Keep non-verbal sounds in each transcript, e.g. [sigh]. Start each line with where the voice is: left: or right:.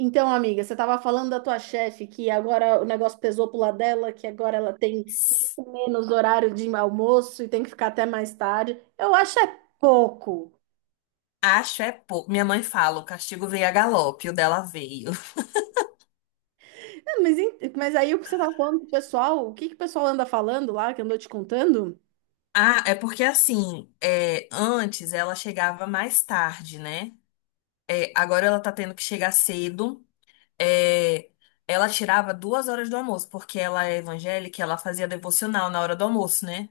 right: Então, amiga, você estava falando da tua chefe que agora o negócio pesou pro lado dela, que agora ela tem muito menos horário de almoço e tem que ficar até mais tarde. Eu acho é pouco.
left: Acho é pouco. Minha mãe fala, o castigo veio a galope, o dela veio. [laughs]
right: É, mas, mas aí o que você estava falando pro pessoal, o que que o pessoal anda falando lá, que andou te contando?
left: Ah, é porque assim, é, antes ela chegava mais tarde, né? É, agora ela tá tendo que chegar cedo. É, ela tirava 2 horas do almoço, porque ela é evangélica, ela fazia devocional na hora do almoço, né?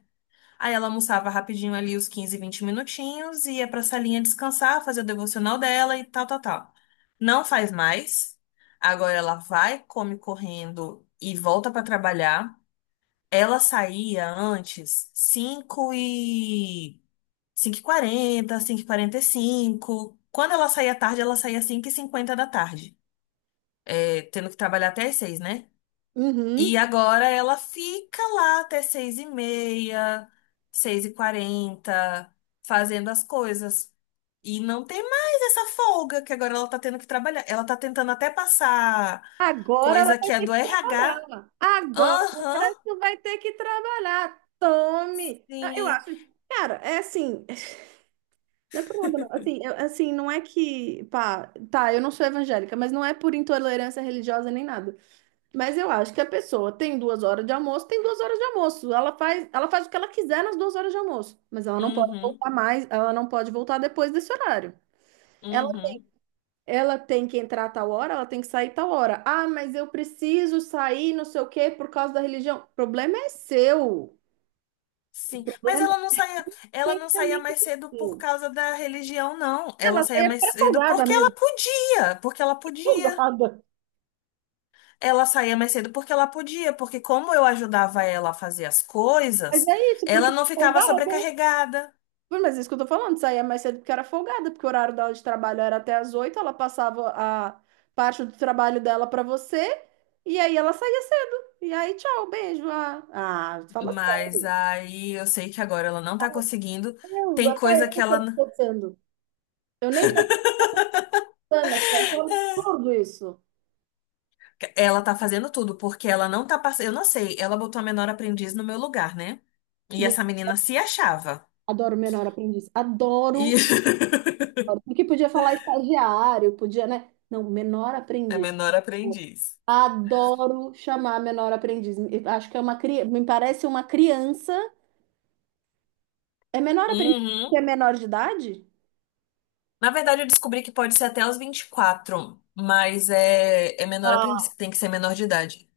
left: Aí ela almoçava rapidinho ali os 15, 20 minutinhos, ia pra salinha descansar, fazer o devocional dela e tal, tal, tal. Não faz mais. Agora ela vai, come correndo e volta pra trabalhar. Ela saía antes 5 e 5h40, quarenta cinco e quarenta e cinco. Quando ela saía tarde, ela saía 5:50 da tarde, é, tendo que trabalhar até as 6, né? E
right: Uhum.
left: agora ela fica lá até 6:30, 6:40, fazendo as coisas. E não tem mais essa folga que agora ela tá tendo que trabalhar. Ela tá tentando até passar
right: Agora ela
left: coisa
right: vai
left: que é
right: ter
left: do
right: que
left: RH.
right: trabalhar. Agora
left: Aham,
right: tu vai ter que trabalhar. Tome. Ah, eu
left: sim.
right: acho, cara, é assim. Não é por nada, não. Assim, assim, não é que, pá, tá, eu não sou evangélica, mas não é por intolerância religiosa nem nada. Mas eu acho que a pessoa tem 2 horas de almoço, tem duas horas de almoço. Ela faz o que ela quiser nas 2 horas de almoço, mas ela não pode
left: Uhum,
right: voltar mais, ela não pode voltar depois desse horário. Ela,
left: uhum.
right: ela tem que entrar tal hora, ela tem que sair tal hora. Ah, mas eu preciso sair, não sei o quê, por causa da religião. O problema é seu. O
left: Sim, mas
right: problema é
left: ela não saía
right: tecnicamente
left: mais cedo por
right: seu.
left: causa da religião, não. Ela
right: Ela
left: saía
right: é
left: mais cedo
right: folgada
left: porque ela
right: mesmo,
left: podia, porque ela podia.
right: folgada.
left: Ela saía mais cedo porque ela podia, porque como eu ajudava ela a fazer as
right: Mas
left: coisas,
right: é isso, porque
left: ela não
right: era
left: ficava
right: folgada.
left: sobrecarregada.
right: Mas é isso que eu tô falando, saía mais cedo porque era folgada, porque o horário dela de trabalho era até as oito, ela passava a parte do trabalho dela pra você, e aí ela saía cedo. E aí, tchau, beijo. Ah, fala
left: Mas
right: sério.
left: aí eu sei que agora ela não tá conseguindo.
right: Meu Deus,
left: Tem
right: até
left: coisa que
right: eu
left: ela
right: tô pensando. Eu nem tô pensando aqui, eu acho um absurdo isso.
left: tá fazendo tudo, porque ela não tá passando, eu não sei, ela botou a menor aprendiz no meu lugar, né? E
right: De-
left: essa menina se achava.
right: Adoro menor aprendiz.
left: E
right: Adoro. Adoro. Porque podia falar estagiário, podia, né? Não, menor
left: [laughs] é
right: aprendiz.
left: menor aprendiz.
right: Adoro chamar menor aprendiz. Eu acho que é uma criança, me parece uma criança. É menor aprendiz que é
left: Uhum.
right: menor de idade?
left: Na verdade, eu descobri que pode ser até os 24, mas é menor aprendiz,
right: Ah,
left: que tem que ser menor de idade.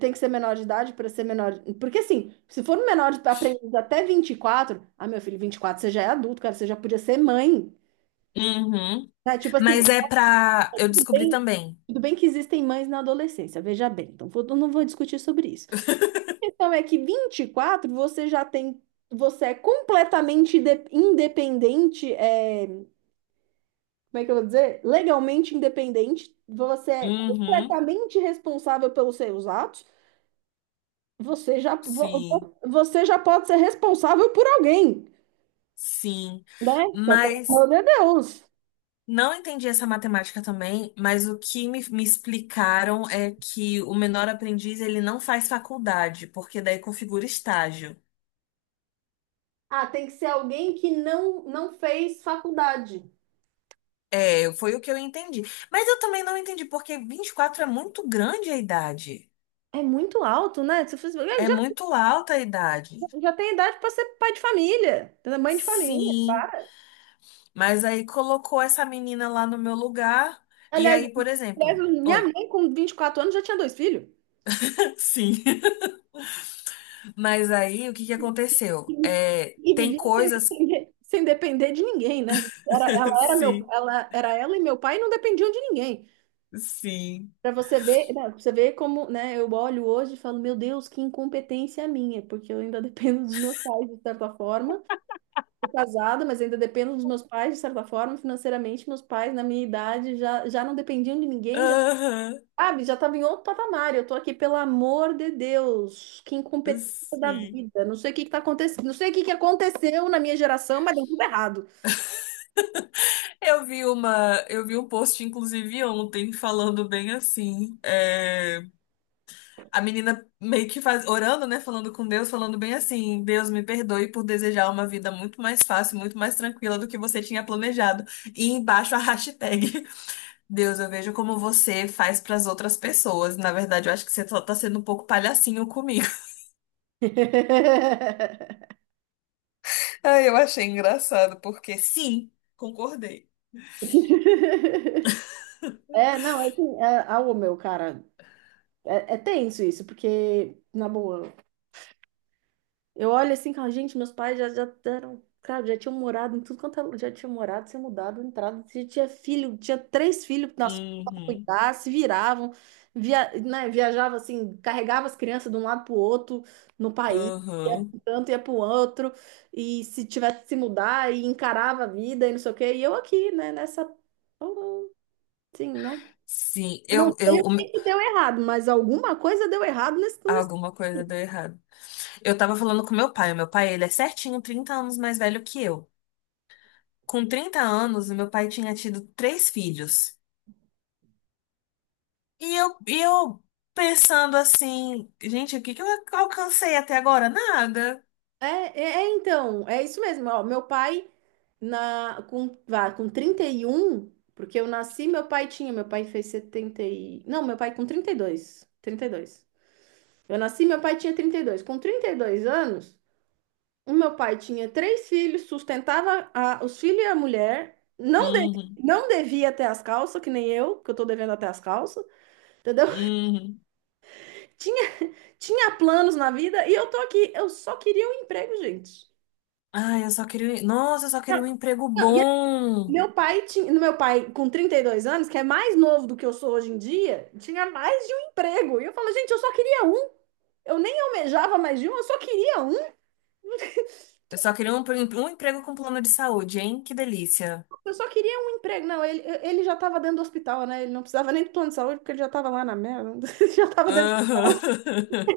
right: tem que ser menor de idade para ser menor. Porque assim, se for um menor de aprendiz até 24. Ah, meu filho, 24. Você já é adulto, cara, você já podia ser mãe.
left: Uhum.
right: Né? Tipo assim,
left: Mas é pra. Eu
right: tudo
left: descobri
right: bem,
left: também.
right: tudo bem que existem mães na adolescência, veja bem. Então, eu não vou discutir sobre isso. A questão é que 24 você já tem, você é completamente independente, é, como é que eu vou dizer? Legalmente independente, você é
left: Uhum,
right: completamente responsável pelos seus atos, você já,
left: sim,
right: você já pode ser responsável por alguém,
left: sim.
right: né? Só que, pelo
left: Mas
right: amor de Deus.
left: não entendi essa matemática também, mas o que me explicaram é que o menor aprendiz ele não faz faculdade, porque daí configura estágio.
right: Ah, tem que ser alguém que não fez faculdade.
left: É, foi o que eu entendi. Mas eu também não entendi, porque 24 é muito grande a idade.
right: É muito alto, né? Já,
left: É
right: já
left: muito alta a idade.
right: tem idade para ser pai de família, mãe de família.
left: Sim, mas aí colocou essa menina lá no meu lugar. E
right: Aliás,
left: aí, por
right: aliás,
left: exemplo.
right: minha
left: Oi,
right: mãe com 24 anos já tinha dois filhos.
left: sim. [laughs] Mas aí, o que que aconteceu? É,
right: E
left: tem
right: vivia sem
left: coisas.
right: depender, sem depender de ninguém, né? Era,
left: [laughs] Sim,
right: ela era ela e meu pai e não dependiam de ninguém.
left: sim.
right: Para você ver, né, pra você ver como, né, eu olho hoje e falo, meu Deus, que incompetência a minha, porque eu ainda [laughs] dependo dos meus pais de certa forma. Tô casada, mas ainda dependo dos meus pais de certa forma, financeiramente, meus pais na minha idade já não dependiam de ninguém, já.
left: Aham,
right: Sabe, já estava em outro patamar. Eu tô aqui, pelo amor de Deus, que incompetência da
left: sim.
right: vida. Não sei o que que tá acontecendo, não sei o que que aconteceu na minha geração, mas deu tudo errado.
left: Eu vi uma, eu vi um post, inclusive, ontem, falando bem assim. A menina meio que faz, orando, né? Falando com Deus, falando bem assim, Deus me perdoe por desejar uma vida muito mais fácil, muito mais tranquila do que você tinha planejado. E embaixo a hashtag. Deus, eu vejo como você faz para as outras pessoas. Na verdade, eu acho que você só tá sendo um pouco palhacinho comigo. [laughs]
right: [laughs]
left: Ah, eu achei engraçado, porque sim, concordei.
right: É, não, é assim, é, ah, ô, meu, cara, é, é tenso isso, porque, na boa, eu olho assim, e falo, gente, meus pais já eram, cara, já tinham morado em tudo quanto é já tinham morado, se mudado, entrado, já tinha filho, tinha três filhos nas costas pra
left: Uhum,
right: cuidar, se viravam, via, né, viajava assim, carregava as crianças de um lado pro outro no país, ia pra
left: uhum.
right: um tanto, ia pro outro, e se tivesse que se mudar, e encarava a vida e não sei o quê, e eu aqui, né, nessa, assim, né,
left: Sim,
right: não sei o que que deu errado, mas alguma coisa deu errado nesse.
left: alguma coisa deu errado. Eu tava falando com meu pai. O meu pai, ele é certinho 30 anos mais velho que eu. Com 30 anos, o meu pai tinha tido três filhos. E eu pensando assim, gente, o que que eu alcancei até agora? Nada.
right: É, então, é isso mesmo. Ó, meu pai, com 31, porque eu nasci, meu pai fez 70 e... Não, meu pai com 32. Eu nasci, meu pai tinha 32. Com 32 anos, o meu pai tinha três filhos, sustentava os filhos e a mulher, não, de,
left: Uhum,
right: não devia até as calças, que nem eu, que eu tô devendo até as calças, entendeu? [laughs]
left: uhum.
right: Tinha, tinha planos na vida e eu tô aqui, eu só queria um emprego, gente.
left: Ai, eu só queria. Nossa, eu só queria
right: Não,
left: um emprego
right: não,
left: bom.
right: meu pai tinha, no meu pai com 32 anos, que é mais novo do que eu sou hoje em dia, tinha mais de um emprego. E eu falo, gente, eu só queria um. Eu nem almejava mais de um, eu só queria um.
left: Eu só queria um emprego com plano de saúde, hein? Que delícia.
right: Eu só queria um emprego. Não, ele já estava dentro do hospital, né? Ele não precisava nem do plano de saúde, porque ele já estava lá na merda. [laughs] Já estava dentro do
left: Aham.
right: hospital.
left: [laughs]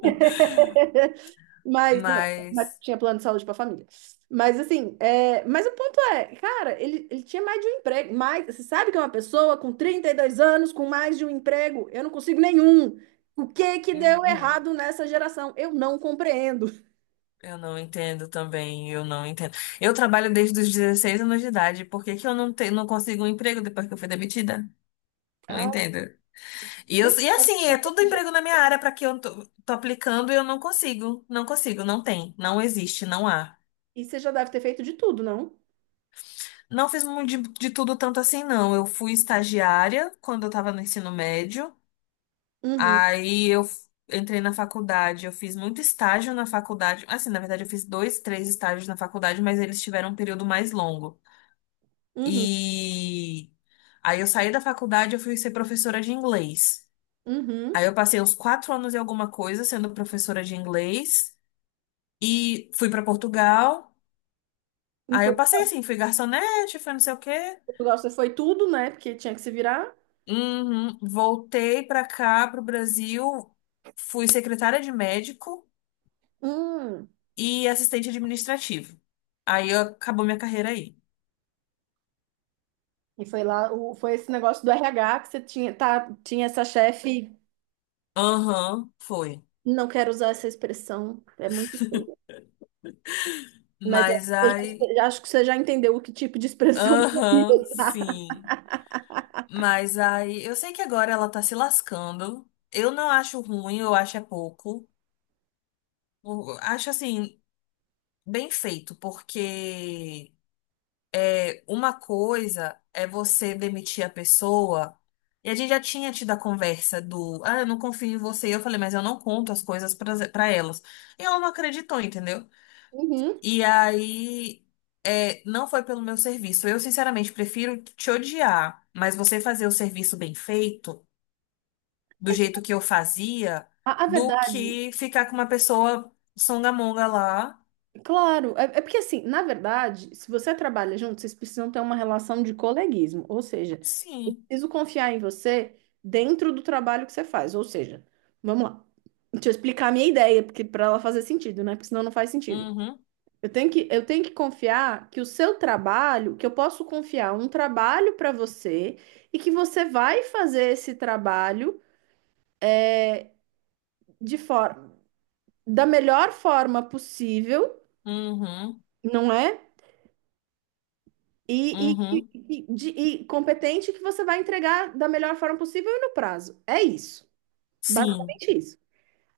right: Mas, não, mas
left: Mas.
right: tinha plano de saúde para a família. Mas assim, é, mas o ponto é, cara, ele tinha mais de um emprego. Mais, você sabe que é uma pessoa com 32 anos, com mais de um emprego, eu não consigo nenhum. O que que deu
left: Uhum,
right: errado nessa geração? Eu não compreendo.
left: eu não entendo também, eu não entendo. Eu trabalho desde os 16 anos de idade, por que que eu não consigo um emprego depois que eu fui demitida? Não
right: Ah,
left: entendo. E assim, é tudo emprego na minha área para que eu tô aplicando e eu não consigo, não consigo, não tem, não existe, não há.
right: e você já deve ter feito de tudo, não?
left: Não fiz muito de tudo tanto assim, não. Eu fui estagiária quando eu estava no ensino médio.
right: Uhum,
left: Aí eu entrei na faculdade. Eu fiz muito estágio na faculdade. Assim, na verdade, eu fiz dois, três estágios na faculdade, mas eles tiveram um período mais longo.
right: uhum,
left: E aí eu saí da faculdade, eu fui ser professora de inglês.
right: uhum.
left: Aí eu passei uns 4 anos e alguma coisa sendo professora de inglês. E fui para Portugal.
right: Em
left: Aí eu passei assim, fui garçonete, fui não sei o quê.
right: Portugal você foi tudo, né? Porque tinha que se virar.
left: Uhum. Voltei para cá, para o Brasil, fui secretária de médico
right: Hum.
left: e assistente administrativo. Aí acabou minha carreira aí.
right: E foi lá, o, foi esse negócio do RH que você tinha, tá, tinha essa chefe.
left: Aham, foi.
right: Não quero usar essa expressão, é muito feia. Mas é,
left: Mas
right: eu
left: aí.
right: já acho que você já entendeu o que tipo de expressão [laughs] eu ia
left: Aham,
right: usar.
left: sim. Mas aí. Eu sei que agora ela tá se lascando. Eu não acho ruim, eu acho é pouco. Eu acho assim, bem feito, porque uma coisa é você demitir a pessoa. E a gente já tinha tido a conversa do, ah, eu não confio em você. Eu falei, mas eu não conto as coisas pra elas. E ela não acreditou, entendeu?
right: Uhum.
left: E aí, é, não foi pelo meu serviço. Eu, sinceramente, prefiro te odiar, mas você fazer o serviço bem feito, do
right: É tipo,
left: jeito que eu fazia,
right: a
left: do
right: verdade,
left: que ficar com uma pessoa songamonga lá.
right: claro. É, é porque, assim, na verdade, se você trabalha junto, vocês precisam ter uma relação de coleguismo. Ou seja, eu
left: Sim.
right: preciso confiar em você dentro do trabalho que você faz. Ou seja, vamos lá. Deixa eu explicar a minha ideia, porque para ela fazer sentido, né? Porque senão não faz sentido.
left: Uhum.
right: Eu tenho que confiar que o seu trabalho, que eu posso confiar um trabalho para você e que você vai fazer esse trabalho de forma, da melhor forma possível,
left: Uhum.
right: não é? E,
left: Uhum.
right: e competente que você vai entregar da melhor forma possível e no prazo. É isso.
left: Sim.
right: Basicamente isso.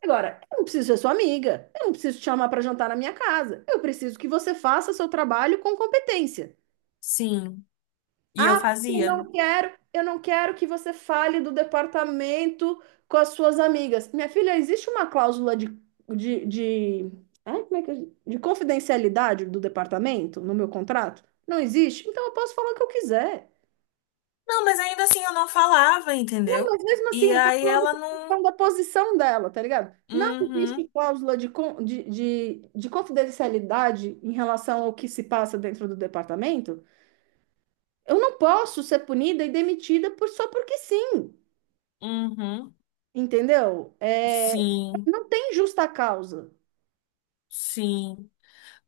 right: Agora, eu não preciso ser sua amiga, eu não preciso te chamar para jantar na minha casa. Eu preciso que você faça seu trabalho com competência.
left: Sim. E eu
right: Ah, porque
left: fazia.
right: não quero, eu não quero que você fale do departamento com as suas amigas. Minha filha, existe uma cláusula de, ai, como é que é? De confidencialidade do departamento no meu contrato? Não existe? Então eu posso falar o que eu quiser.
left: Não, mas ainda assim eu não falava,
right: Não,
left: entendeu?
right: mas mesmo assim,
left: E
right: eu tô
left: aí
right: falando
left: ela
right: com questão
left: não.
right: da posição dela, tá ligado? Não
left: Uhum,
right: existe cláusula de, de confidencialidade em relação ao que se passa dentro do departamento. Eu não posso ser punida e demitida por, só porque sim.
left: uhum.
right: Entendeu? É,
left: Sim,
right: não tem justa causa.
left: sim.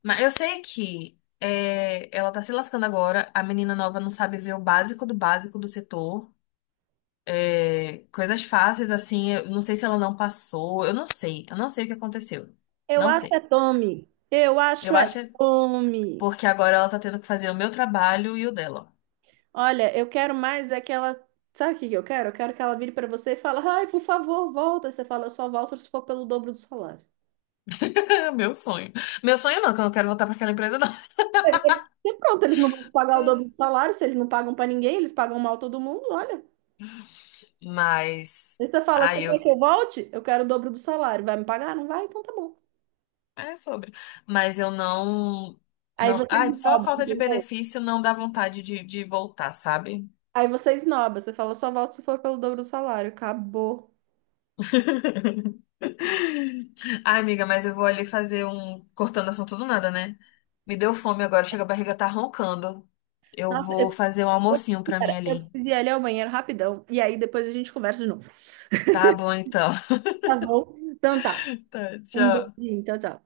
left: Mas eu sei que é, ela tá se lascando agora. A menina nova não sabe ver o básico do setor. É, coisas fáceis, assim. Eu não sei se ela não passou. Eu não sei. Eu não sei o que aconteceu.
right: Eu
left: Não
right: acho é
left: sei.
right: Tommy. Eu acho
left: Eu
right: é
left: acho é
right: Tommy.
left: porque agora ela tá tendo que fazer o meu trabalho e o dela.
right: Olha, eu quero mais é que ela. Sabe o que que eu quero? Eu quero que ela vire para você e fale, ai, por favor, volta. Você fala, eu só volto se for pelo dobro do salário.
left: [laughs] Meu sonho. Meu sonho não, que eu não quero voltar pra aquela empresa, não.
right: E pronto, eles não vão pagar o dobro do salário, se eles não pagam para ninguém, eles pagam mal todo mundo, olha.
left: Mas
right: Aí você fala, você
left: aí
right: quer
left: eu
right: que eu volte? Eu quero o dobro do salário. Vai me pagar? Não vai? Então tá bom.
left: é sobre, mas eu não
right: Aí
left: não,
right: você
left: ai, só a
right: esnoba,
left: falta de
right: entendeu?
left: benefício não dá vontade de voltar, sabe?
right: Aí você esnoba, você fala, só volto se for pelo dobro do salário. Acabou.
left: [laughs] Ai, amiga, mas eu vou ali fazer um cortando assunto do nada, né? Me deu fome agora, chega a barriga tá roncando. Eu
right: Nossa, eu.
left: vou fazer um almocinho pra
right: Cara,
left: mim
right: eu
left: ali.
right: preciso ir ali ao banheiro rapidão. E aí depois a gente conversa de novo.
left: Tá bom então. [laughs]
right: Tá bom? Então tá.
left: Tá,
right: Um
left: tchau.
right: beijinho. Tchau, tchau.